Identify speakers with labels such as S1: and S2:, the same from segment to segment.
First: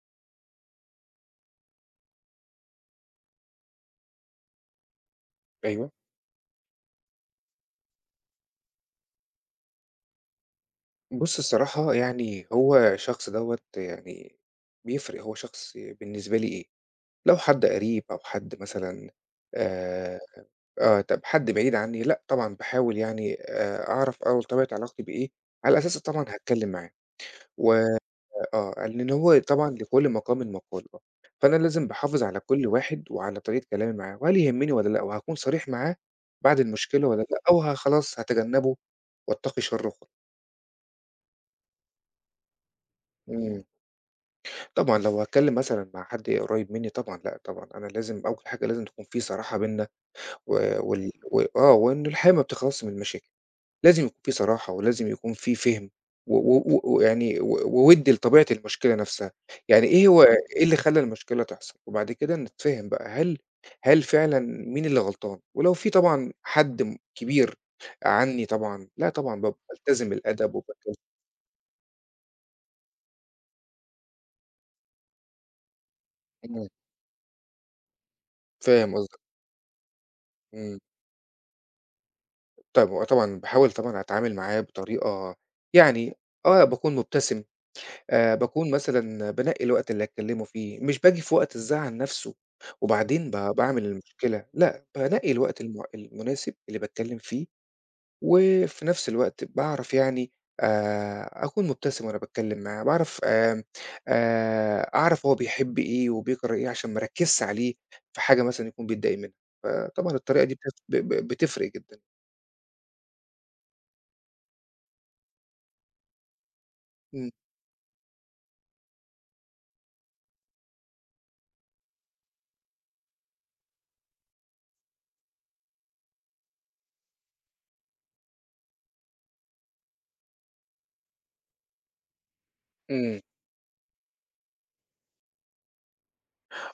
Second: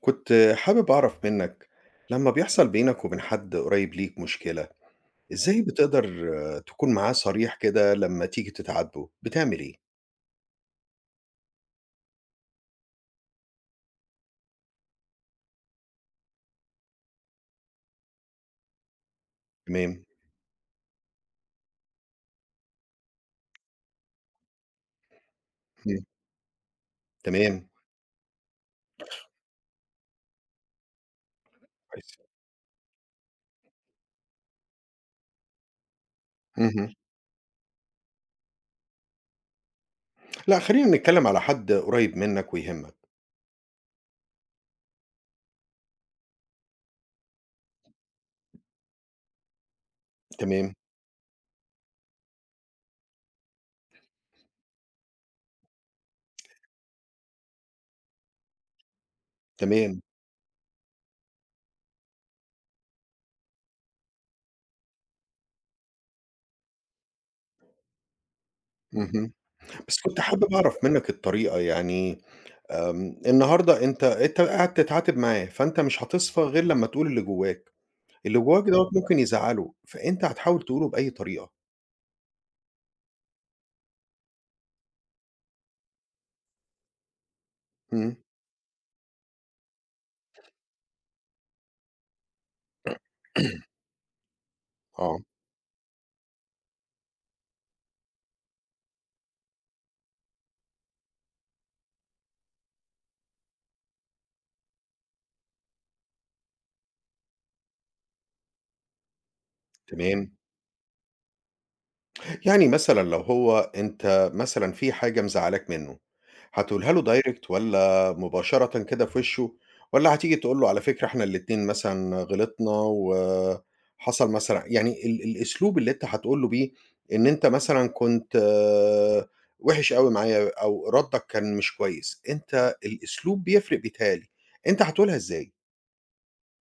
S1: كنت حابب أعرف منك لما بيحصل بينك وبين حد قريب ليك مشكلة، إزاي
S2: أيوه.
S1: بتقدر تكون معاه صريح كده لما تيجي تتعاتبه، بتعمل إيه؟
S2: بُص، الصراحة هو الشخص دوّة بيفرق. هو شخص بالنسبة لي إيه، لو حد قريب أو حد مثلًا
S1: تمام،
S2: آآ آه، طب حد بعيد عنّي لأ طبعًا، باحاول أعرف أول طبيعة علاقتي بإيه، على أساسه
S1: إمم،
S2: طبعًا هاتكلّم معاه.
S1: تمام،
S2: و آه، لإن هو طبعًا لكل مقام مقال، آه، فأنا لازم
S1: كويس،
S2: باحافظ على كل واحد وعلى طريقة كلامي معاه، وهل يهمّني والّا لأ، وهاكون صريح معاه بعد
S1: اهم،
S2: المشكلة والّا لأ، أو خلاص هاتجنّبه واتقي شره وخلاص.
S1: لأ خلّينا نتكلم على حد قريب منك ويهمك،
S2: إمم. طبعًا لو هاتكلّم مثلًا مع حد قريّب منّي طبعًا، لأ طبعًا، أنا لازم أول حاجة لازم تكون في صراحة بيننا. و
S1: تمام،
S2: وال و آه، وإن الحياة ما بتخلصش من المشاكل، لازم يكون في صراحة ولازم يكون في فِهم ويعني و و و ويعني و ووِد لطبيعة المشكلة نَفْسها،
S1: تمام،
S2: إيه هو إيه اللي خلّى المشكلة تحصل، وبعد كده نتفهم بقى هل فعلًا مين اللي غلطان، ولو في طبعًا حد كبير عنّي طبعًا، لأ
S1: اهم،
S2: طبعًا بابقى
S1: بس
S2: بالتزم
S1: كنت حابب
S2: الأدب
S1: أعرف
S2: وبالتزم.
S1: منك الطريقة يعني النهارده أنت قاعد تتعاتب معاه، فأنت مش هتصفى غير
S2: إمم،
S1: لما تقول اللي جواك، اللي جواك دوّة
S2: فاهم
S1: ممكن
S2: قصدك،
S1: يزعّله، فأنت هتحاول
S2: إمم.
S1: تقوله بأي طريقة،
S2: طب هو طبعًا باحاول طبعًا أتعامل معاه بطريقة، يعني آه، باكون مُبتسم،
S1: إمم.
S2: باكون مثلًا بانقّي الوقت اللي أتكلّمه فيه، مش باجي في وقت الزعل نَفْسه، وبعدين باعمل المشكلة، لأ،
S1: آه،
S2: بانقّي الوقت المناسب اللي باتكلّم فيه، وفي نَفْس الوقت باعرف يعني أكون مُبتسم وأنا باتكلّم معاه، باعرف آمم أعرف هو بيحب إيه وبيكره إيه عشان ما أركّزش عليه في حاجة مثلًا يكون بيتضايق منها، فطبعًا
S1: تمام.
S2: الطريقة دي بتف ب ب بتفرق جدًا.
S1: يعني مثلًا لو هو أنت مثلًا في حاجة مزعّلاك منّه، هتقولها له
S2: إمم،
S1: direct والّا مباشرةً كده في وشه والّا هتيجي تقول له على فكرة إحنا الاتنين مثلًا غلطنا وحصل مثلًا يعني الأسلوب اللي أنت هتقول له بيه إن أنت مثلًا كنت وِحِش أوي معايا أو ردّك كان مش كويس، أنت
S2: إمم.
S1: الأسلوب بيفرق بيتهيأ لي، أنت هتقولها إزاي؟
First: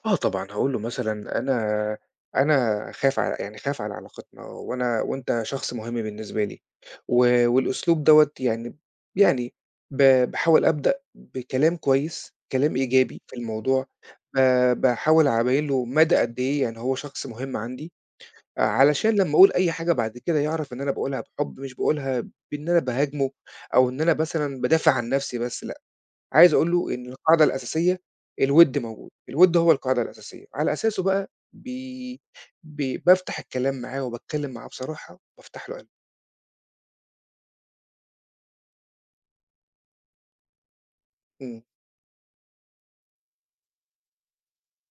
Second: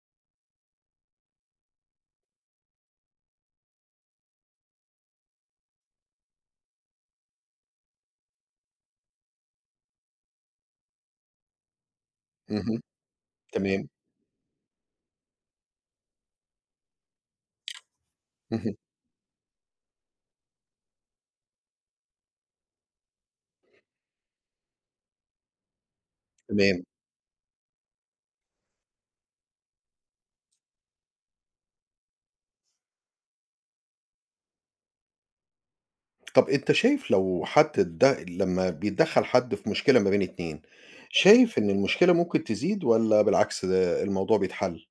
S2: آه طبعًا، هاقول له مثلًا أنا خايف ع يعني خايف على علاقتنا، وأنا وأنت شخص مهم بالنسبة لي، والأسلوب دوّة يعني، يعني ب باحاول أبدأ بكلام كويس، كلام
S1: اهم،
S2: إيجابي في الموضوع،
S1: تمام،
S2: ب باحاول أبيّن له مدى قد إيه يعني هو شخص مهم عندي، آه،
S1: اهم،
S2: علشان لمّا أقول أي حاجة بعد كده يعرف إن أنا باقولها بحُب، مش باقولها بإن أنا باهاجمه أو إن أنا مثلًا بادافع عن نفسي بس، لأ. عايز أقول
S1: تمام.
S2: له إن القاعدة الأساسية الوِد موجود، الوِد هو القاعدة الأساسية، على أساسه بقى بي بي بافتح الكلام معاه وباتكلّم معاه بصراحة، بافتح له قلبي.
S1: طب أنت شايف لو حد ده لمّا بيتدخّل حد في مشكلة ما بين 2، شايف
S2: إمم.
S1: إن المشكلة ممكن تزيد والّا بالعكس ده الموضوع بيتحل؟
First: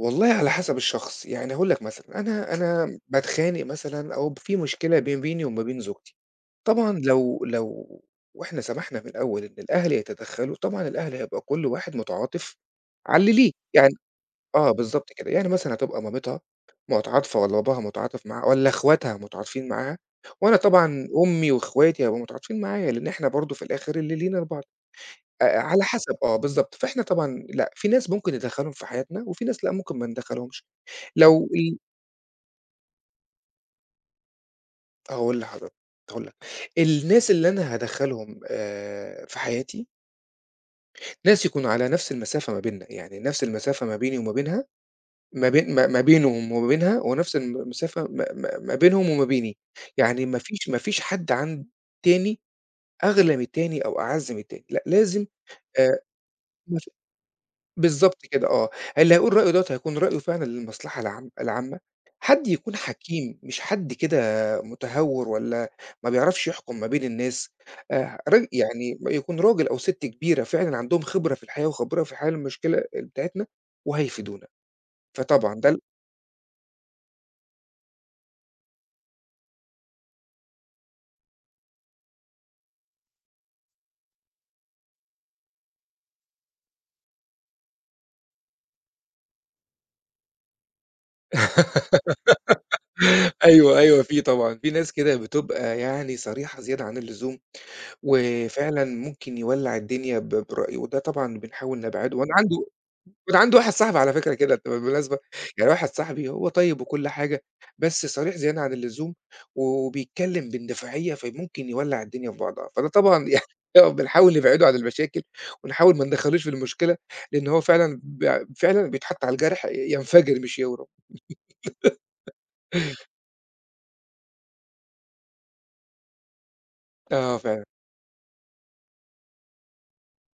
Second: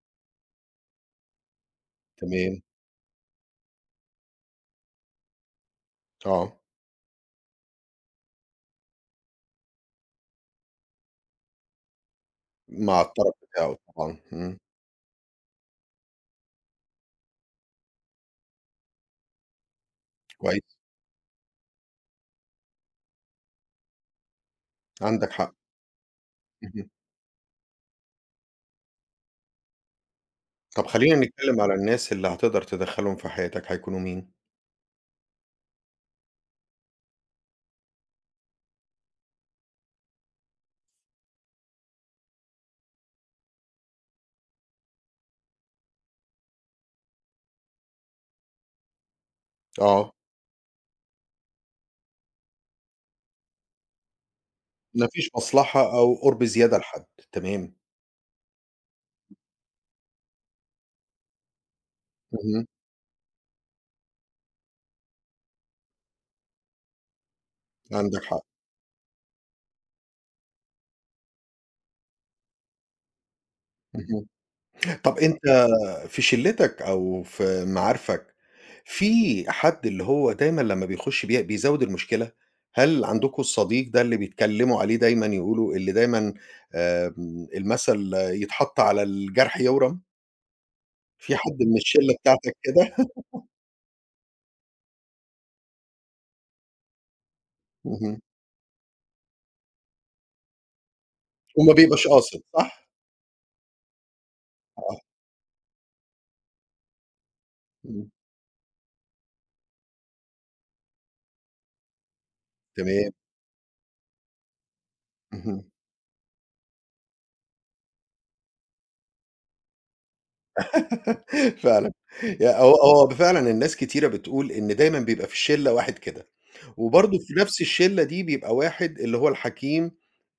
S2: والله على حسب الشخص، يعني هاقول لك مثلًا، أنا
S1: تمام،
S2: أنا باتخانق مثلًا أو في مشكلة بيني وما بين زوجتي،
S1: آه،
S2: طبعًا لو وإحنا سمحنا من الأول إن الأهل يتدخّلوا، طبعًا الأهل هيبقى كل واحد متعاطف
S1: مع
S2: على اللي
S1: الطرف
S2: ليه.
S1: بتاعه
S2: يعني
S1: طبعًا، إمم،
S2: آه، بالضبط كده، يعني مثلًا هتبقى مامتها متعاطفة والّا باباها متعاطف معاها والّا إخواتها متعاطفين معاها، وأنا
S1: كويس،
S2: طبعًا أمي وإخواتي هيبقوا متعاطفين معايا، لإن إحنا برضه في الآخر اللي لينا لبعض،
S1: عندك حق،
S2: على حسب، آه، بالضبط،
S1: اهم.
S2: فإحنا طبعًا لأ، في ناس ممكن ندخّلهم في حياتنا وفي ناس لأ، ممكن ما ندخّلهمش.
S1: طب خلّينا
S2: لو
S1: نتكلم على
S2: ال
S1: الناس اللي هتقدر تدخّلهم في حياتك هيكونوا مين؟
S2: هاقول لحضرتك، هاقول لك، الناس اللي أنا هادخّلهم في حياتي، ناس يكونوا على نفس المسافة ما بيننا، يعني نفس المسافة ما بيني وما بينها، ما بينهم وما بينها هو نفس المسافة ما ما ما بينهم وما بيني،
S1: آه،
S2: يعني ما فيش حد عند التاني أغلى من التاني أو أعز من التاني، لأ
S1: ما
S2: لازم.
S1: فيش مصلحة
S2: آآ
S1: أو قُرب زيادة
S2: ما ف
S1: لحد، تمام،
S2: بالضبط كده، آه، اللي هيقول رأيه دوّة هيكون رأيه فعلًا للمصلحة العامة، حد
S1: اهم،
S2: يكون حكيم مش حد كده متهور ولا ما بيعرفش يحكم ما بين الناس،
S1: عندك حق،
S2: راج يعني يكون راجل أو ست كبيرة فعلًا عندهم خبرة في الحياة وخبرة في حل المشكلة بتاعتنا
S1: اهم.
S2: وهيفيدونا،
S1: طب أنت
S2: فطبعًا ده.
S1: في شلتك أو في معارفك، في حد اللي هو دايمًا لمّا بيخش بيزوّد المشكلة؟ هل عندكم الصديق ده اللي بيتكلموا عليه دايمًا يقولوا اللي دايمًا المثل يتحط على الجرح يورم، في حد من الشلة بتاعتك كده؟
S2: أيوه، أيوه في طبعًا، في ناس كده بتبقى يعني صريحة زيادة عن اللزوم،
S1: اهم،
S2: وفعلًا ممكن يولّع الدنيا برأيه، وده طبعًا
S1: وما
S2: بنحاول
S1: بيبقاش
S2: نبعده،
S1: قاصد صح؟
S2: وأنا عندي واحد صاحبي على فكرة كده
S1: آه،
S2: بالمناسبة، يعني واحد صاحبي هو طيب وكل حاجة، بس
S1: إمم،
S2: صريح زيادة عن اللزوم، وبيتكلم باندفاعية، فممكن يولّع الدنيا في بعضها، فده
S1: تمام،
S2: طبعًا يعني بنحاول نبعده عن المشاكل،
S1: اهم،
S2: ونحاول ما ندخلوش في المشكلة، لأن هو فعلًا فعلًا بيتحط على الجرح ينفجر مش يورم.
S1: فعلًا، يا هو فعلًا الناس كتيرة بتقول إن دايمًا بيبقى في الشلة واحد كده. وبرضه في
S2: آه
S1: نفس
S2: فعلًا،
S1: الشلة دي بيبقى واحد اللي هو الحكيم،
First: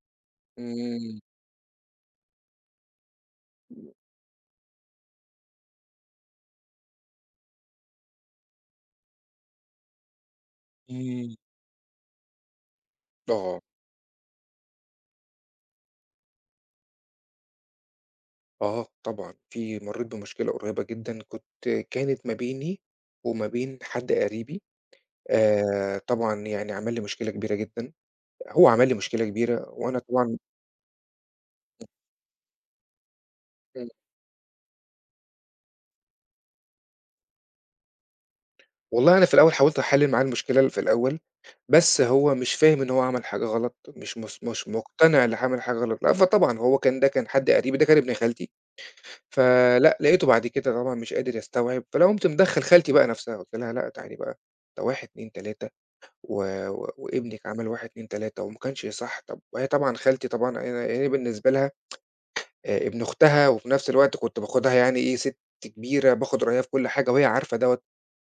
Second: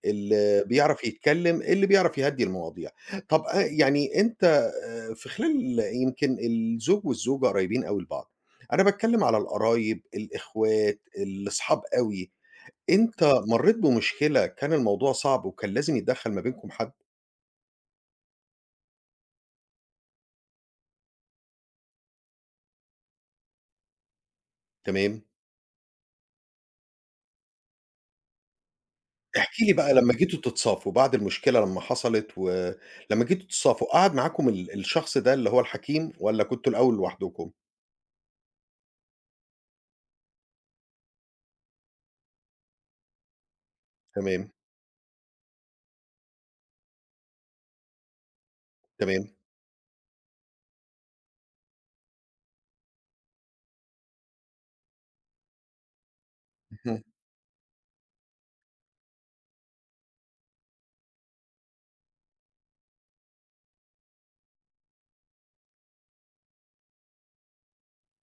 S1: اللي بيعرف
S2: إمم،
S1: يتكلّم، اللي بيعرف يهدّي المواضيع. طب يعني أنت في خلال يمكن الزوج والزوجة قريبين أوي لبعض، أنا باتكلّم على القرايب، الإخوات،
S2: إمم.
S1: الأصحاب أوي، أنت
S2: آه،
S1: مرّيت بمشكلة كان الموضوع صعب وكان لازم يتدخّل ما بينكم حد؟
S2: آه طبعًا، مرّيت بمشكلة قريّبة جدًا، كانت ما بيني وما بين حد قريبي،
S1: تمام،
S2: طبعًا يعني عمل لي مشكلة كبيرة جدًا، هو عمل لي مشكلة
S1: احكِ
S2: كبيرة
S1: لي بقى
S2: وأنا
S1: لمّا
S2: طبعًا.
S1: جيتوا تتصافوا بعد المشكلة لمّا حصلت ولمّا جيتوا تتصافوا،
S2: إمم،
S1: قعد معاكم الشخص ده اللي هو الحكيم والّا كنتوا الأول لوحدكم؟
S2: والله أنا في الأول حاولت أحلّل معاه المشكلة في الأول، بس هو مش فاهم إن هو عمل حاجة غلط، مش مس
S1: تمام،
S2: مش مقتنع إنه عمل حاجة غلط، لأ فطبعًا هو كان ده كان حد قريبي، ده كان ابن خالتي،
S1: تمام،
S2: فلأ لقيته بعد كده طبعًا مش قادر يستوعب، فأنا قُمت مدخّل خالتي بقى نَفْسها، قُلت لها: "لأ تعالي بقى، ده 1، 2، 3." و و
S1: اهم،
S2: وابنِك عمل 1، 2، 3 وما كانش صح." طب وهي طبعًا خالتي طبعًا أنا يعني بالنسبة لها ابن أختها، وفي نفس الوقت كنت باخدها يعني إيه، سِت كبيرة باخد رأيها في كل حاجة وهي عارفة دوّة،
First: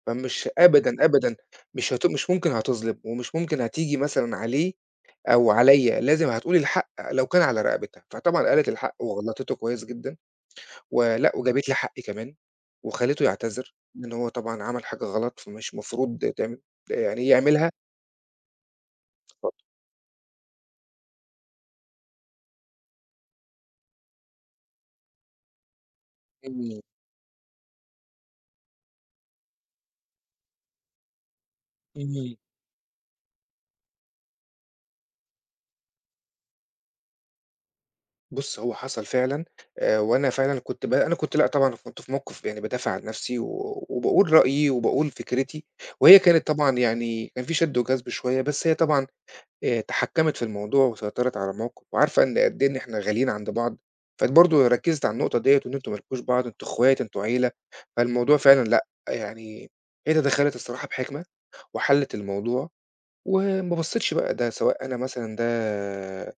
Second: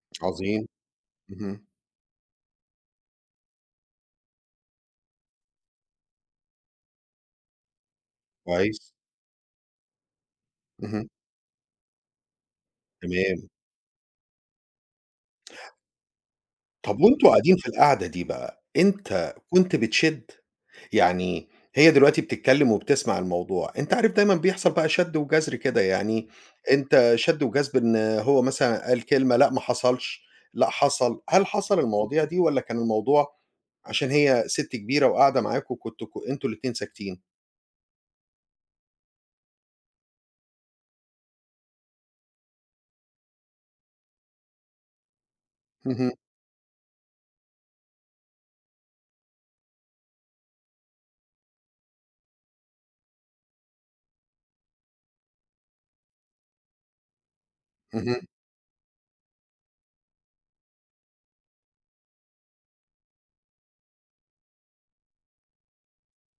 S2: فمش
S1: عظيم،
S2: أبدًا، أبدًا
S1: اهم،
S2: مش ممكن هتظلم، ومش ممكن هتيجي مثلًا عليه أو عليّا، لازم هتقول الحق لو كان على رقبتها. فطبعًا قالت
S1: كويس،
S2: الحق وغلطته كويس جدًا،
S1: اهم،
S2: وجابت لي حقي كمان، وخلّيته
S1: تمام.
S2: يعتذر إن هو طبعًا عمل حاجة غلط، فمش مفروض تعمل
S1: طب وأنتم قاعدين في
S2: يعملها.
S1: القعدة دي بقى، أنت كنت بتشِد؟ يعني هي دلوقتي بتتكلم وبتسمع الموضوع، أنت عارف دايمًا بيحصل بقى شَد وجذر كده، يعني
S2: إمم،
S1: أنت شَد وجذب إن هو مثلًا قال كلمة، لأ ما حصلش، لأ حصل، هل حصل المواضيع
S2: إمم.
S1: دي والّا كان الموضوع عشان هي سِت كبيرة وقاعدة معاكم كنتم أنتم الاتنين ساكتين؟
S2: بُص، هو حصل فعلًا، وأنا فعلًا كنت ب أنا كنت لأ طبعًا كنت في موقف يعني بادافع عن نفسي وباقول رأيي وباقول فكرتي،
S1: اهم،
S2: وهي كانت طبعًا يعني كان في شد وجذب شوية، بس هي طبعًا تحكمت في الموضوع وسيطرت على الموقف، وعارفة إن قد إيه إن إحنا غاليين عند بعض، فبرضه ركزت على النقطة ديّة وإن أنتم ما لكوش بعض، أنتم أخوات، أنتم عيلة،
S1: اهم،
S2: فالموضوع فعلًا لأ، يعني هي تدخلت الصراحة بحكمة وحلت الموضوع، وما بصيتش بقى ده سواء أنا مثلًا ده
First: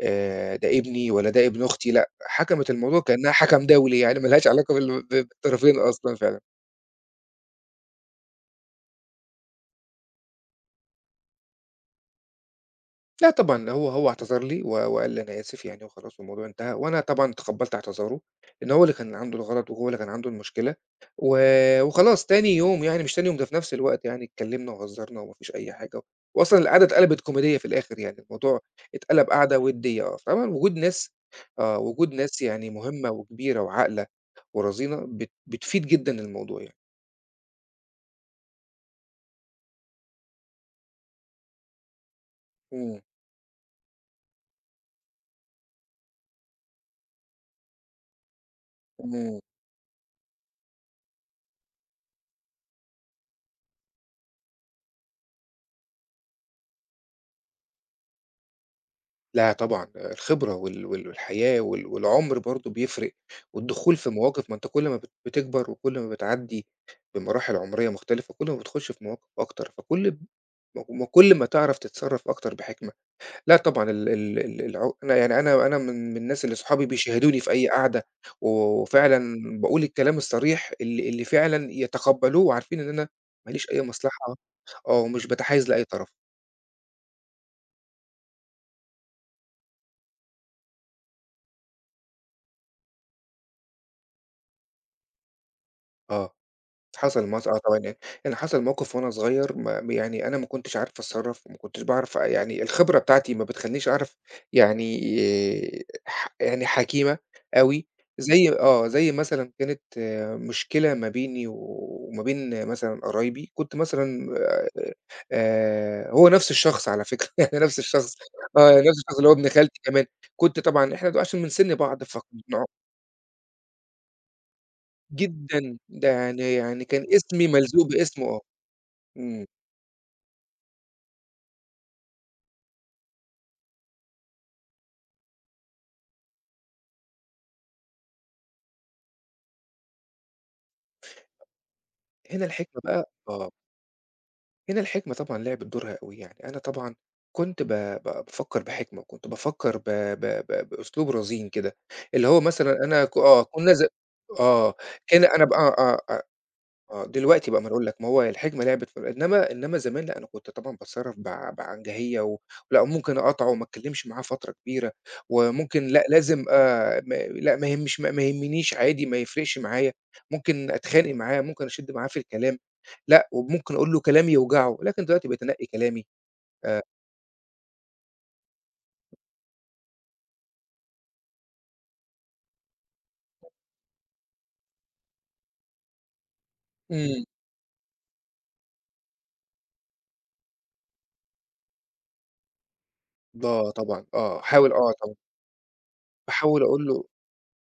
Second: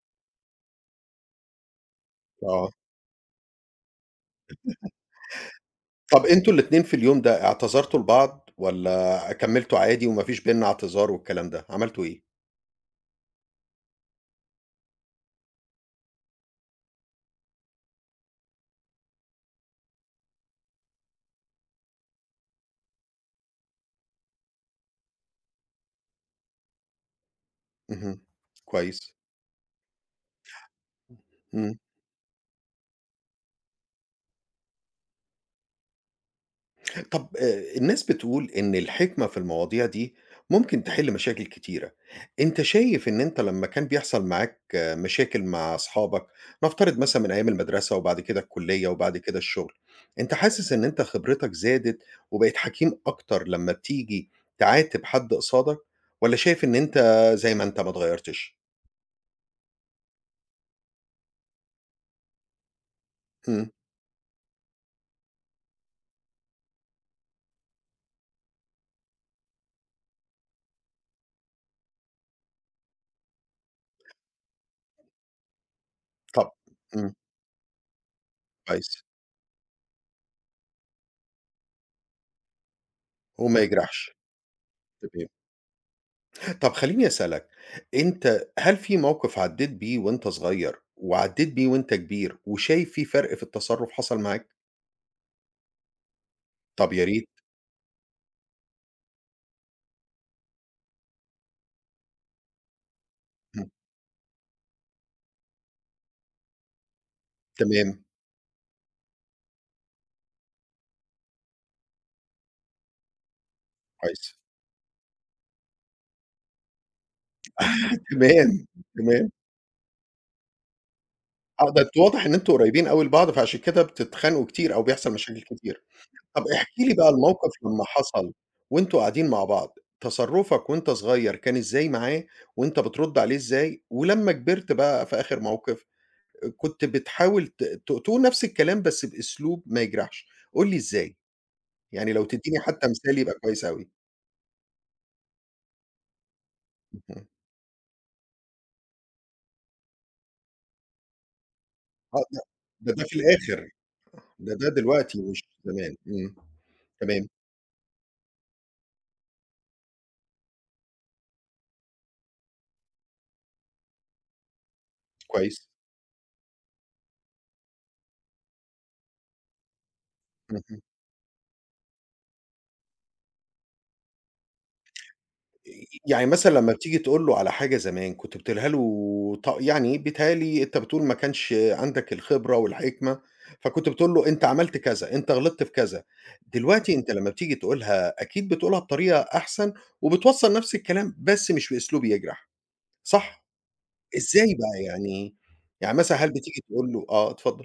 S2: ده ابني والّا ده ابن أختي، لأ، حَكَمِت
S1: آه.
S2: الموضوع كإنها حَكَم دولي يعني ما لهاش علاقة بالطرفين أصلًا
S1: طَب
S2: فعلًا.
S1: أنتم الاتنين في اليوم ده اعتذرتوا لبعض والّا كمّلتوا عادي وما فيش بيننا اعتذار والكلام ده، عملتوا إيه؟
S2: لأ طبعًا، هو اعتذر لي وقال لي: "أنا آسف" يعني وخلاص والموضوع انتهى، وأنا طبعًا تقبّلت اعتذاره، لإن هو اللي كان عنده الغلط وهو اللي كان عنده المشكلة، و وخلاص تاني يوم، يعني مش تاني يوم، ده في نفس الوقت يعني اتكلّمنا وهزرنا وما فيش أي حاجة، وأصلًا القعدة اتقلبت كوميدية في الآخر يعني،
S1: اهم،
S2: الموضوع
S1: كويس،
S2: اتقلب قعدة وِدّية، آه، فطبعًا وجود ناس،
S1: إمم،
S2: آه، وجود ناس يعني مهمة وكبيرة وعاقلة ورزينة بتفيد جدًا الموضوع يعني.
S1: طَب الناس بتقول إن الحكمة في المواضيع دي ممكن تحِل مشاكل كتيرة، أنت
S2: إمم،
S1: شايف إن أنت لمّا كان بيحصل معاك مشاكل مع أصحابك، نفترض مثلًا من أيام المدرسة وبعد كده الكُلّية وبعد كده
S2: إمم.
S1: الشغل، أنت حاسس إن أنت خبرتك زادت وبقيت حكيم أكتر لمّا بتيجي تعاتب حد قصادك والّا شايف إن أنت زي ما أنت ما اتغيّرتش؟
S2: لا طبعًا، الخبرة والحياة والعُمر برضه بيفرق،
S1: إمم،
S2: والدخول في مواقف، ما أنت كل ما بتكبر وكل ما بتعدّي بمراحل عُمرية مختلفة، كل ما بتخش في مواقف أكتر، فكل م كل ما تعرف تتصرّف أكتر بحكمة. لأ طبعًا ال ال ال العُ أنا يعني أنا من الناس
S1: طب
S2: اللي صحابي
S1: إمم،
S2: بيشاهدوني في أي قعدة،
S1: كويس،
S2: وفعلًا باقول الكلام الصريح اللي فعلًا يتقبّلوه وعارفين إن أنا ما
S1: وما
S2: ليش أي
S1: يجرحش،
S2: مصلحة، آه،
S1: تمام.
S2: ومش باتحيّز لأي طرف.
S1: طب خلّيني أسألك، أنت هل في موقف عدّيت بيه وأنت صغير وعدّيت بيه وأنت كبير وشايف في فرق في التصرُّف حصل معاك؟
S2: آه.
S1: طب يا
S2: حصل
S1: ريت،
S2: مس آه طبعًا يعني، يعني حصل موقف وأنا صغير، ما يعني أنا ما كنتش عارف أتصرّف، وما كنتش باعرف يعني الخبرة بتاعتي ما
S1: إمم،
S2: بتخلّينيش أعرف يعني ح يعني حكيمة أوي،
S1: تمام،
S2: زي آه، زي مثلًا كانت آه، مشكلة ما بيني وما بين مثلًا قرايبي، كنت
S1: كويس،
S2: مثلًا هو نفْس الشخص على فكرة يعني نفْس الشخص،
S1: تمام،
S2: آه، نفْس الشخص
S1: تمام،
S2: اللي هو ابن خالتي كمان، كنت طبعًا إحنا بقى عشان من
S1: آه،
S2: سِن
S1: ده أنتم
S2: بعض
S1: واضح إن أنتم
S2: فكنا
S1: قريّبين أوي لبعض، فعشان كده بتتخانقوا كتير أو بيحصل مشاكل
S2: جدًا،
S1: كتير.
S2: ده
S1: طب
S2: يعني
S1: احكِ
S2: يعني
S1: لي
S2: كان
S1: بقى
S2: اسمي
S1: الموقف لمّا
S2: ملزوق باسمه
S1: حصل
S2: آه،
S1: وأنتم قاعدين مع
S2: إمم.
S1: بعض، تصرُّفك وأنت صغير كان إزاي معاه وأنت بترُد عليه إزاي ولمّا كبرت بقى في آخر موقف، كنت بتحاول ت ت تقول نفس الكلام بس بأسلوب ما يجرحش، قُل لي إزاي؟ يعني لو
S2: هنا
S1: تدّيني
S2: الحكمة
S1: حتى
S2: بقى
S1: مثال يبقى
S2: آه،
S1: كويس أوي.
S2: هنا الحكمة طبعًا لعبت دورها أوي، يعني أنا طبعًا
S1: اهم.
S2: كنت ب ب بافكّر بحكمة، وكنت بافكّر ب ب ب بأسلوب رزين كده،
S1: آه،
S2: اللي
S1: ده
S2: هو مثلًا
S1: ده ده
S2: أنا
S1: في
S2: ك آه،
S1: الآخر،
S2: كنا ز
S1: ده
S2: آه،
S1: دلوقتي
S2: كان
S1: مش
S2: أنا بقى
S1: زمان. إمم. تمام،
S2: دلوقتي بقى، ما أنا أقول لك، ما هو الحكمة لعبت في إنما زمان لأ، أنا كنت طبعًا باتصرّف بعنجهية، لأ، ممكن أقاطعه وما أتكلّمش معاه فترة كبيرة،
S1: كويس.
S2: وممكن لأ، لازم ما لأ، ما يهمش ما ما يهمنيش عادي، ما يفرقش معايا، ممكن
S1: اهم.
S2: أتخانق معاه، ممكن أشِد معاه في الكلام. لأ، وممكن أقول له كلام يوجعه، لكن دلوقتي بقيت أنقّي كلامي.
S1: يعني مثلًا لمّا
S2: آآ
S1: بتيجي تقول له على حاجة زمان كنت بتقولها له يعني بيتهيأ لي أنت بتقول ما كانش عندك الخبرة والحكمة، فكنت بتقول له أنت عملت كذا، أنت غلطت في كذا، دلوقتي أنت
S2: إمم،
S1: لمّا بتيجي تقولها أكيد بتقولها بطريقة أحسن وبتوصّل نفس الكلام بس مش بأسلوب يجرح، صح؟
S2: آه طبعًا، آه،
S1: إزاي
S2: أحاول
S1: بقى
S2: آه طبعًا،
S1: يعني مثلًا هل بتيجي
S2: باحاول أقول
S1: تقول
S2: له
S1: له آه اتفضل،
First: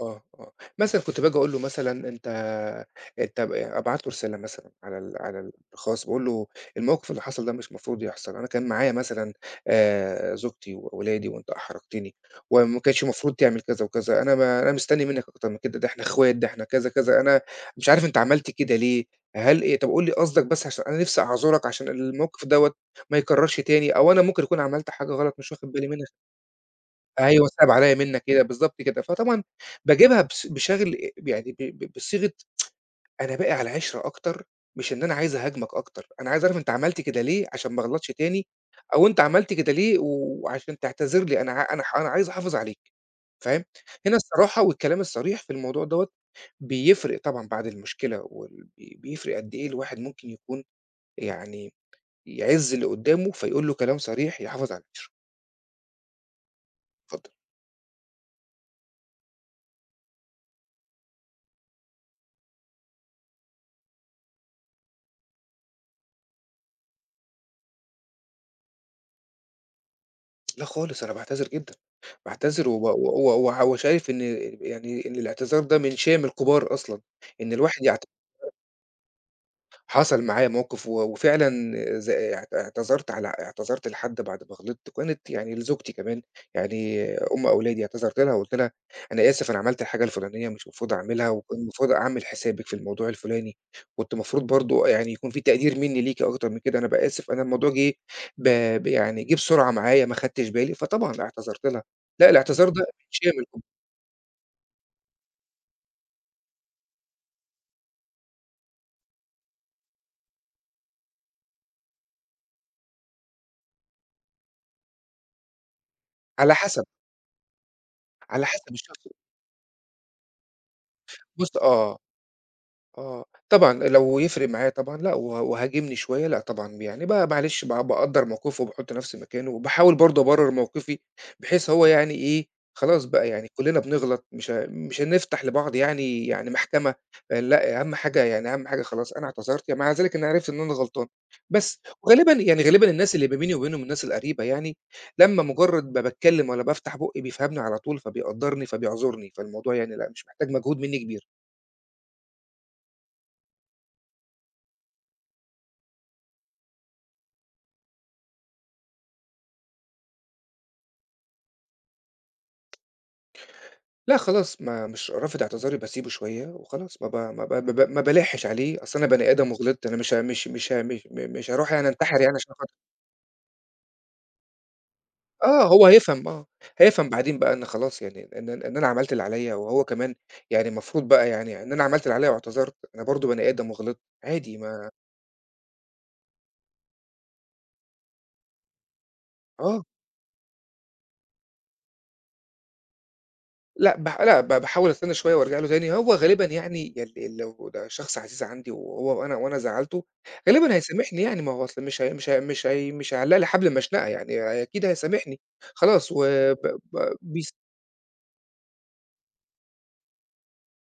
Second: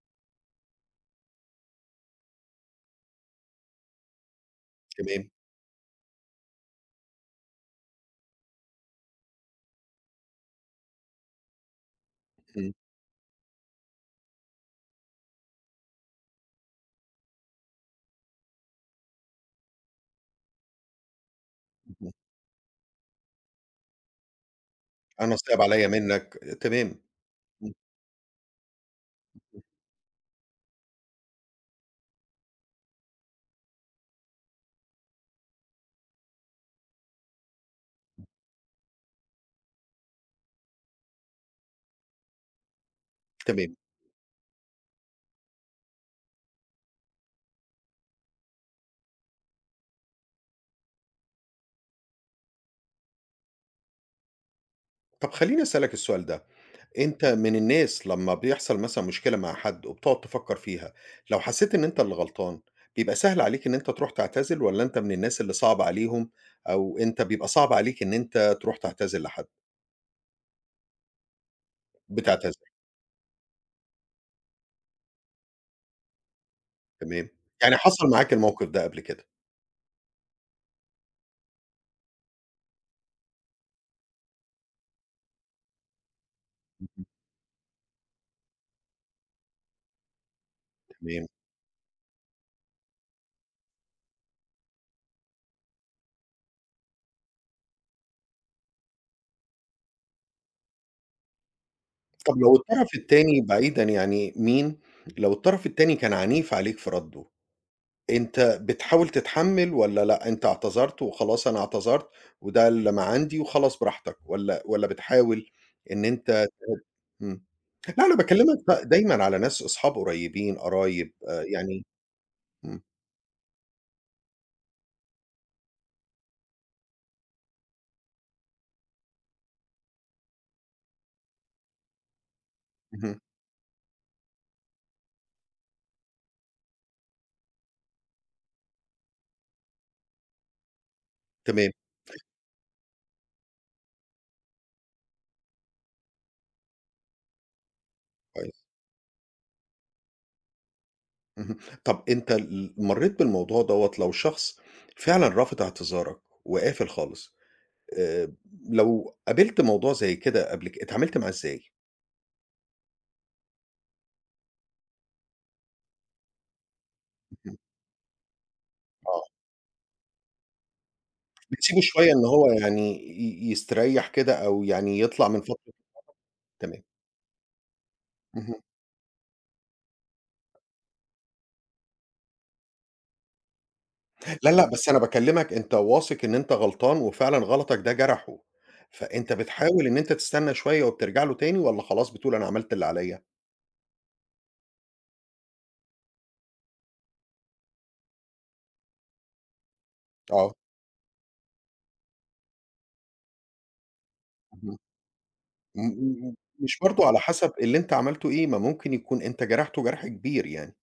S2: آه، آه. مثلًا كنت باجي أقول له مثلًا أنت أنت ب أبعت له رسالة مثلًا
S1: تمام،
S2: على الخاص، باقول له: "الموقف اللي حصل ده مش مفروض يحصل، أنا كان معايا مثلًا زوجتي وأولادي وأنت أحرجتني،
S1: إمم،
S2: وما كانش المفروض تعمل كذا وكذا، أنا ما أنا مستني منّك أكتر من كده، ده إحنا إخوات، ده إحنا كذا، كذا، أنا مش عارف أنت عملت كده ليه، هل إيه طب قُل لي قصدك بس عشان أنا نِفْسي أعذرك عشان
S1: اهم،
S2: الموقف دوّة ما يتكررش تاني، أو أنا ممكن أكون عملت حاجة غلط
S1: أنا
S2: مش
S1: صعب
S2: واخد
S1: عليَّ
S2: بالي منها."
S1: منك، تمام،
S2: أيوه، صعب
S1: إمم،
S2: عليّا منّك كده، بالضبط كده. فطبعًا باجيبها بشغل يعني ب ب بصيغة أنا باقي على عِشرة أكتر، مش إن أنا عايز أهاجمك أكتر، أنا عايز أعرف أنت عملت كده ليه عشان ما أغلطش تاني، أو أنت عملت كده ليه وعشان تعتذر لي، أنا ع أنا ح أنا عايز أحافظ عليك، فاهم؟
S1: تمام.
S2: هنا الصراحة والكلام الصريح في الموضوع دوّة بيفرق طبعًا بعد المشكلة، وال بي بيفرق قد إيه الواحد ممكن يكون يعني يعِز اللي قدّامه، فيقول له كلام صريح يحافظ على العِشرة.
S1: طب خلّيني أسألك السؤال ده. أنت
S2: اتفضل.
S1: من الناس لمّا بيحصل مثلًا مشكلة مع حد وبتقعد تفكّر فيها، لو حسيت إن أنت اللي غلطان، بيبقى سهل عليك إن أنت تروح تعتذر والّا أنت من الناس اللي صعب عليهم أو أنت بيبقى صعب عليك إن أنت تروح تعتذر لحد؟
S2: لا خالص، أنا باعتذر جدًا،
S1: بتعتذر،
S2: باعتذر وب و و وع وشايف إن يعني إن الاعتذار ده من شِيَم الكبار أصلًا،
S1: تمام.
S2: إن
S1: يعني
S2: الواحد
S1: حصل معاك الموقف ده قبل كده،
S2: حصل معايا موقف وفعلًا ز اعت اعتذرت على اعتذرت لحد بعد ما غلطت، وكانت يعني لزوجتي كمان،
S1: اهم.
S2: يعني أم أولادي، اعتذرت لها وقُلت لها: "أنا آسف، أنا عملت الحاجة الفلانية مش المفروض
S1: تمام.
S2: أعملها، وكنت المفروض أعمل حسابِك في الموضوع الفلاني، كنت المفروض برضه يعني يكون في تقدير منّي ليكِ أكتر من كده، أنا بقى آسف، أنا الموضوع جِه ب ب يعني جِه بسرعة معايا ما خدتش بالي." فطبعًا اعتذرت لها. لأ،
S1: طب لو
S2: الاعتذار ده
S1: الطرف التاني
S2: شامل.
S1: بعيدًا يعني مين، لو الطرف التاني كان عنيف عليك في رَدّه؟ أنت بتحاول تتحمّل والّا لأ، أنت اعتذرت وخلاص أنا اعتذرت وده اللي ما عندي وخلاص براحتك والّا بتحاول إن أنت
S2: على حسب،
S1: إمم. لأ، أنا
S2: على
S1: باكلّمك
S2: حسب
S1: بقى
S2: الشخص.
S1: دايمًا على ناس أصحاب قريّبين، قرايب
S2: بُص،
S1: يعني
S2: آه.
S1: إمم،
S2: آه، طبعًا لو يفرق معايا طبعًا لأ، وهااجمني شوية لأ طبعًا، يعني معلش باقدّر موقفه وباحط نفسي مكانه، وباحاول برضه أبرر موقفي بحيث هو يعني إيه، خلاص
S1: اهم،
S2: بقى يعني كلنا بنغلط، مش هنفتح لبعض يعني يعني محكمة، آه، لأ أهم حاجة يعني أهم حاجة خلاص أنا اعتذرت، يعني مع ذلك أنا عرفت إن أنا غلطان،
S1: تمام،
S2: بس وغالبًا يعني غالبًا الناس اللي ما بيني وبينهم الناس القريبة يعني، لمّا مجرد ما باتكلم والّا بافتح بُقي بيفهمني على طول،
S1: كويس،
S2: فبيقدّرني فبيعذرني، فالموضوع يعني لأ مش محتاج مجهود مني كبير.
S1: اهم. طَب أنت مرّيت بالموضوع دوّة لو شخص فعلًا رافض اعتذارك وقافل خالص، آآ لو قابلت موضوع زي كده قبل اتعاملت معاه إزاي؟
S2: لأ خلاص، ما مش رافض اعتذاري باسيبه شوية وخلاص، ما ب ما ب
S1: اهم،
S2: ما ب ما بالاحش عليه، أصل أنا
S1: آه.
S2: بني آدم وغلطت، أنا مش ه مش مش ه مش م مش هاروح
S1: بتسيبه
S2: يعني
S1: شوية
S2: أنتحر
S1: إن
S2: يعني
S1: هو
S2: عشان خاطر،
S1: يعني يستريّح كده أو يعني يطلع من
S2: آه،
S1: فترة
S2: هو هيفهم آه،
S1: تمام.
S2: هيفهم بعدين بقى إن خلاص، يعني إن
S1: اهم.
S2: أنا عملت اللي عليّا وهو كمان يعني المفروض بقى، يعني إن أنا عملت اللي عليّا واعتذرت، أنا برضه بني آدم وغلطت،
S1: لا،
S2: عادي
S1: لأ، بس
S2: ما.
S1: أنا باكلّمك أنت واثق إن أنت غلطان وفعلًا غلطك ده جرحه، فأنت
S2: آه.
S1: بتحاول إن أنت تستنى شوية وبترجع له تاني والّا خلاص بتقول أنا عملت اللي عليّا؟
S2: لأ، باح لأ، ب باحاول أستنى شوية وأرجع له تاني، هو غالبًا يعني لو ده شخص عزيز عندي وهو وأنا وأنا زعّلته،
S1: آه.
S2: غالبًا هيسامحني يعني، ما هو أصل مش هيعلّق لي حبل مشنقة يعني،
S1: اهم.
S2: أكيد هيسامحني،
S1: م
S2: خلاص. و
S1: م م
S2: ب
S1: مش
S2: ب
S1: برضه على
S2: بيس
S1: حسب اللي أنت عملته إيه، ما ممكن يكون أنت جرحته جرح كبير يعني.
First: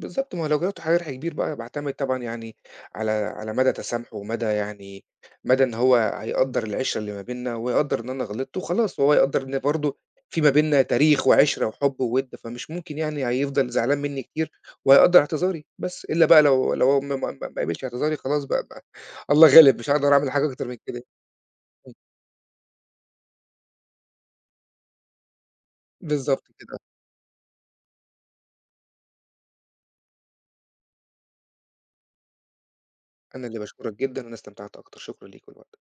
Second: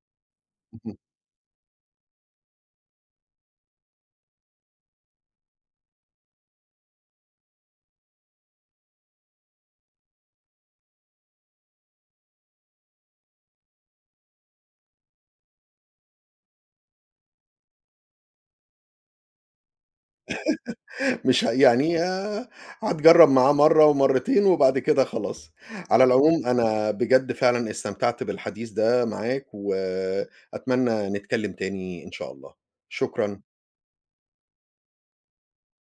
S2: بالضبط، ما هو لو جربت حاجة
S1: اهم.
S2: ربح كبير بقى باعتمد طبعًا يعني على مدى تسامحه ومدى يعني مدى إن هو هيقدّر العِشرة اللي ما بيننا، ويقدّر إن أنا غلطت وخلاص، وهو يقدّر إن برضه في ما بيننا تاريخ وعِشرة وحُب ووِد، فمش ممكن يعني هيفضل زعلان منّي كتير، وهيقدّر اعتذاري بس، إلا بقى لو هو ما قبلش اعتذاري خلاص بقى الله غالب، مش هاقدر أعمل حاجة أكتر من كده.
S1: مش ه
S2: إمم،
S1: يعني هتجرّب معاه مرّة ومرّتين وبعد كده خلاص. على
S2: بالضبط
S1: العموم
S2: كده،
S1: أنا بجد فعلًا استمتعت بالحديث ده معاك، وأتمنى نتكلّم تاني إن شاء الله.
S2: أنا
S1: شكرًا.
S2: اللي باشكرك جدًا، أنا استمتعت أكتر، شكرًا ليك ولوقتك.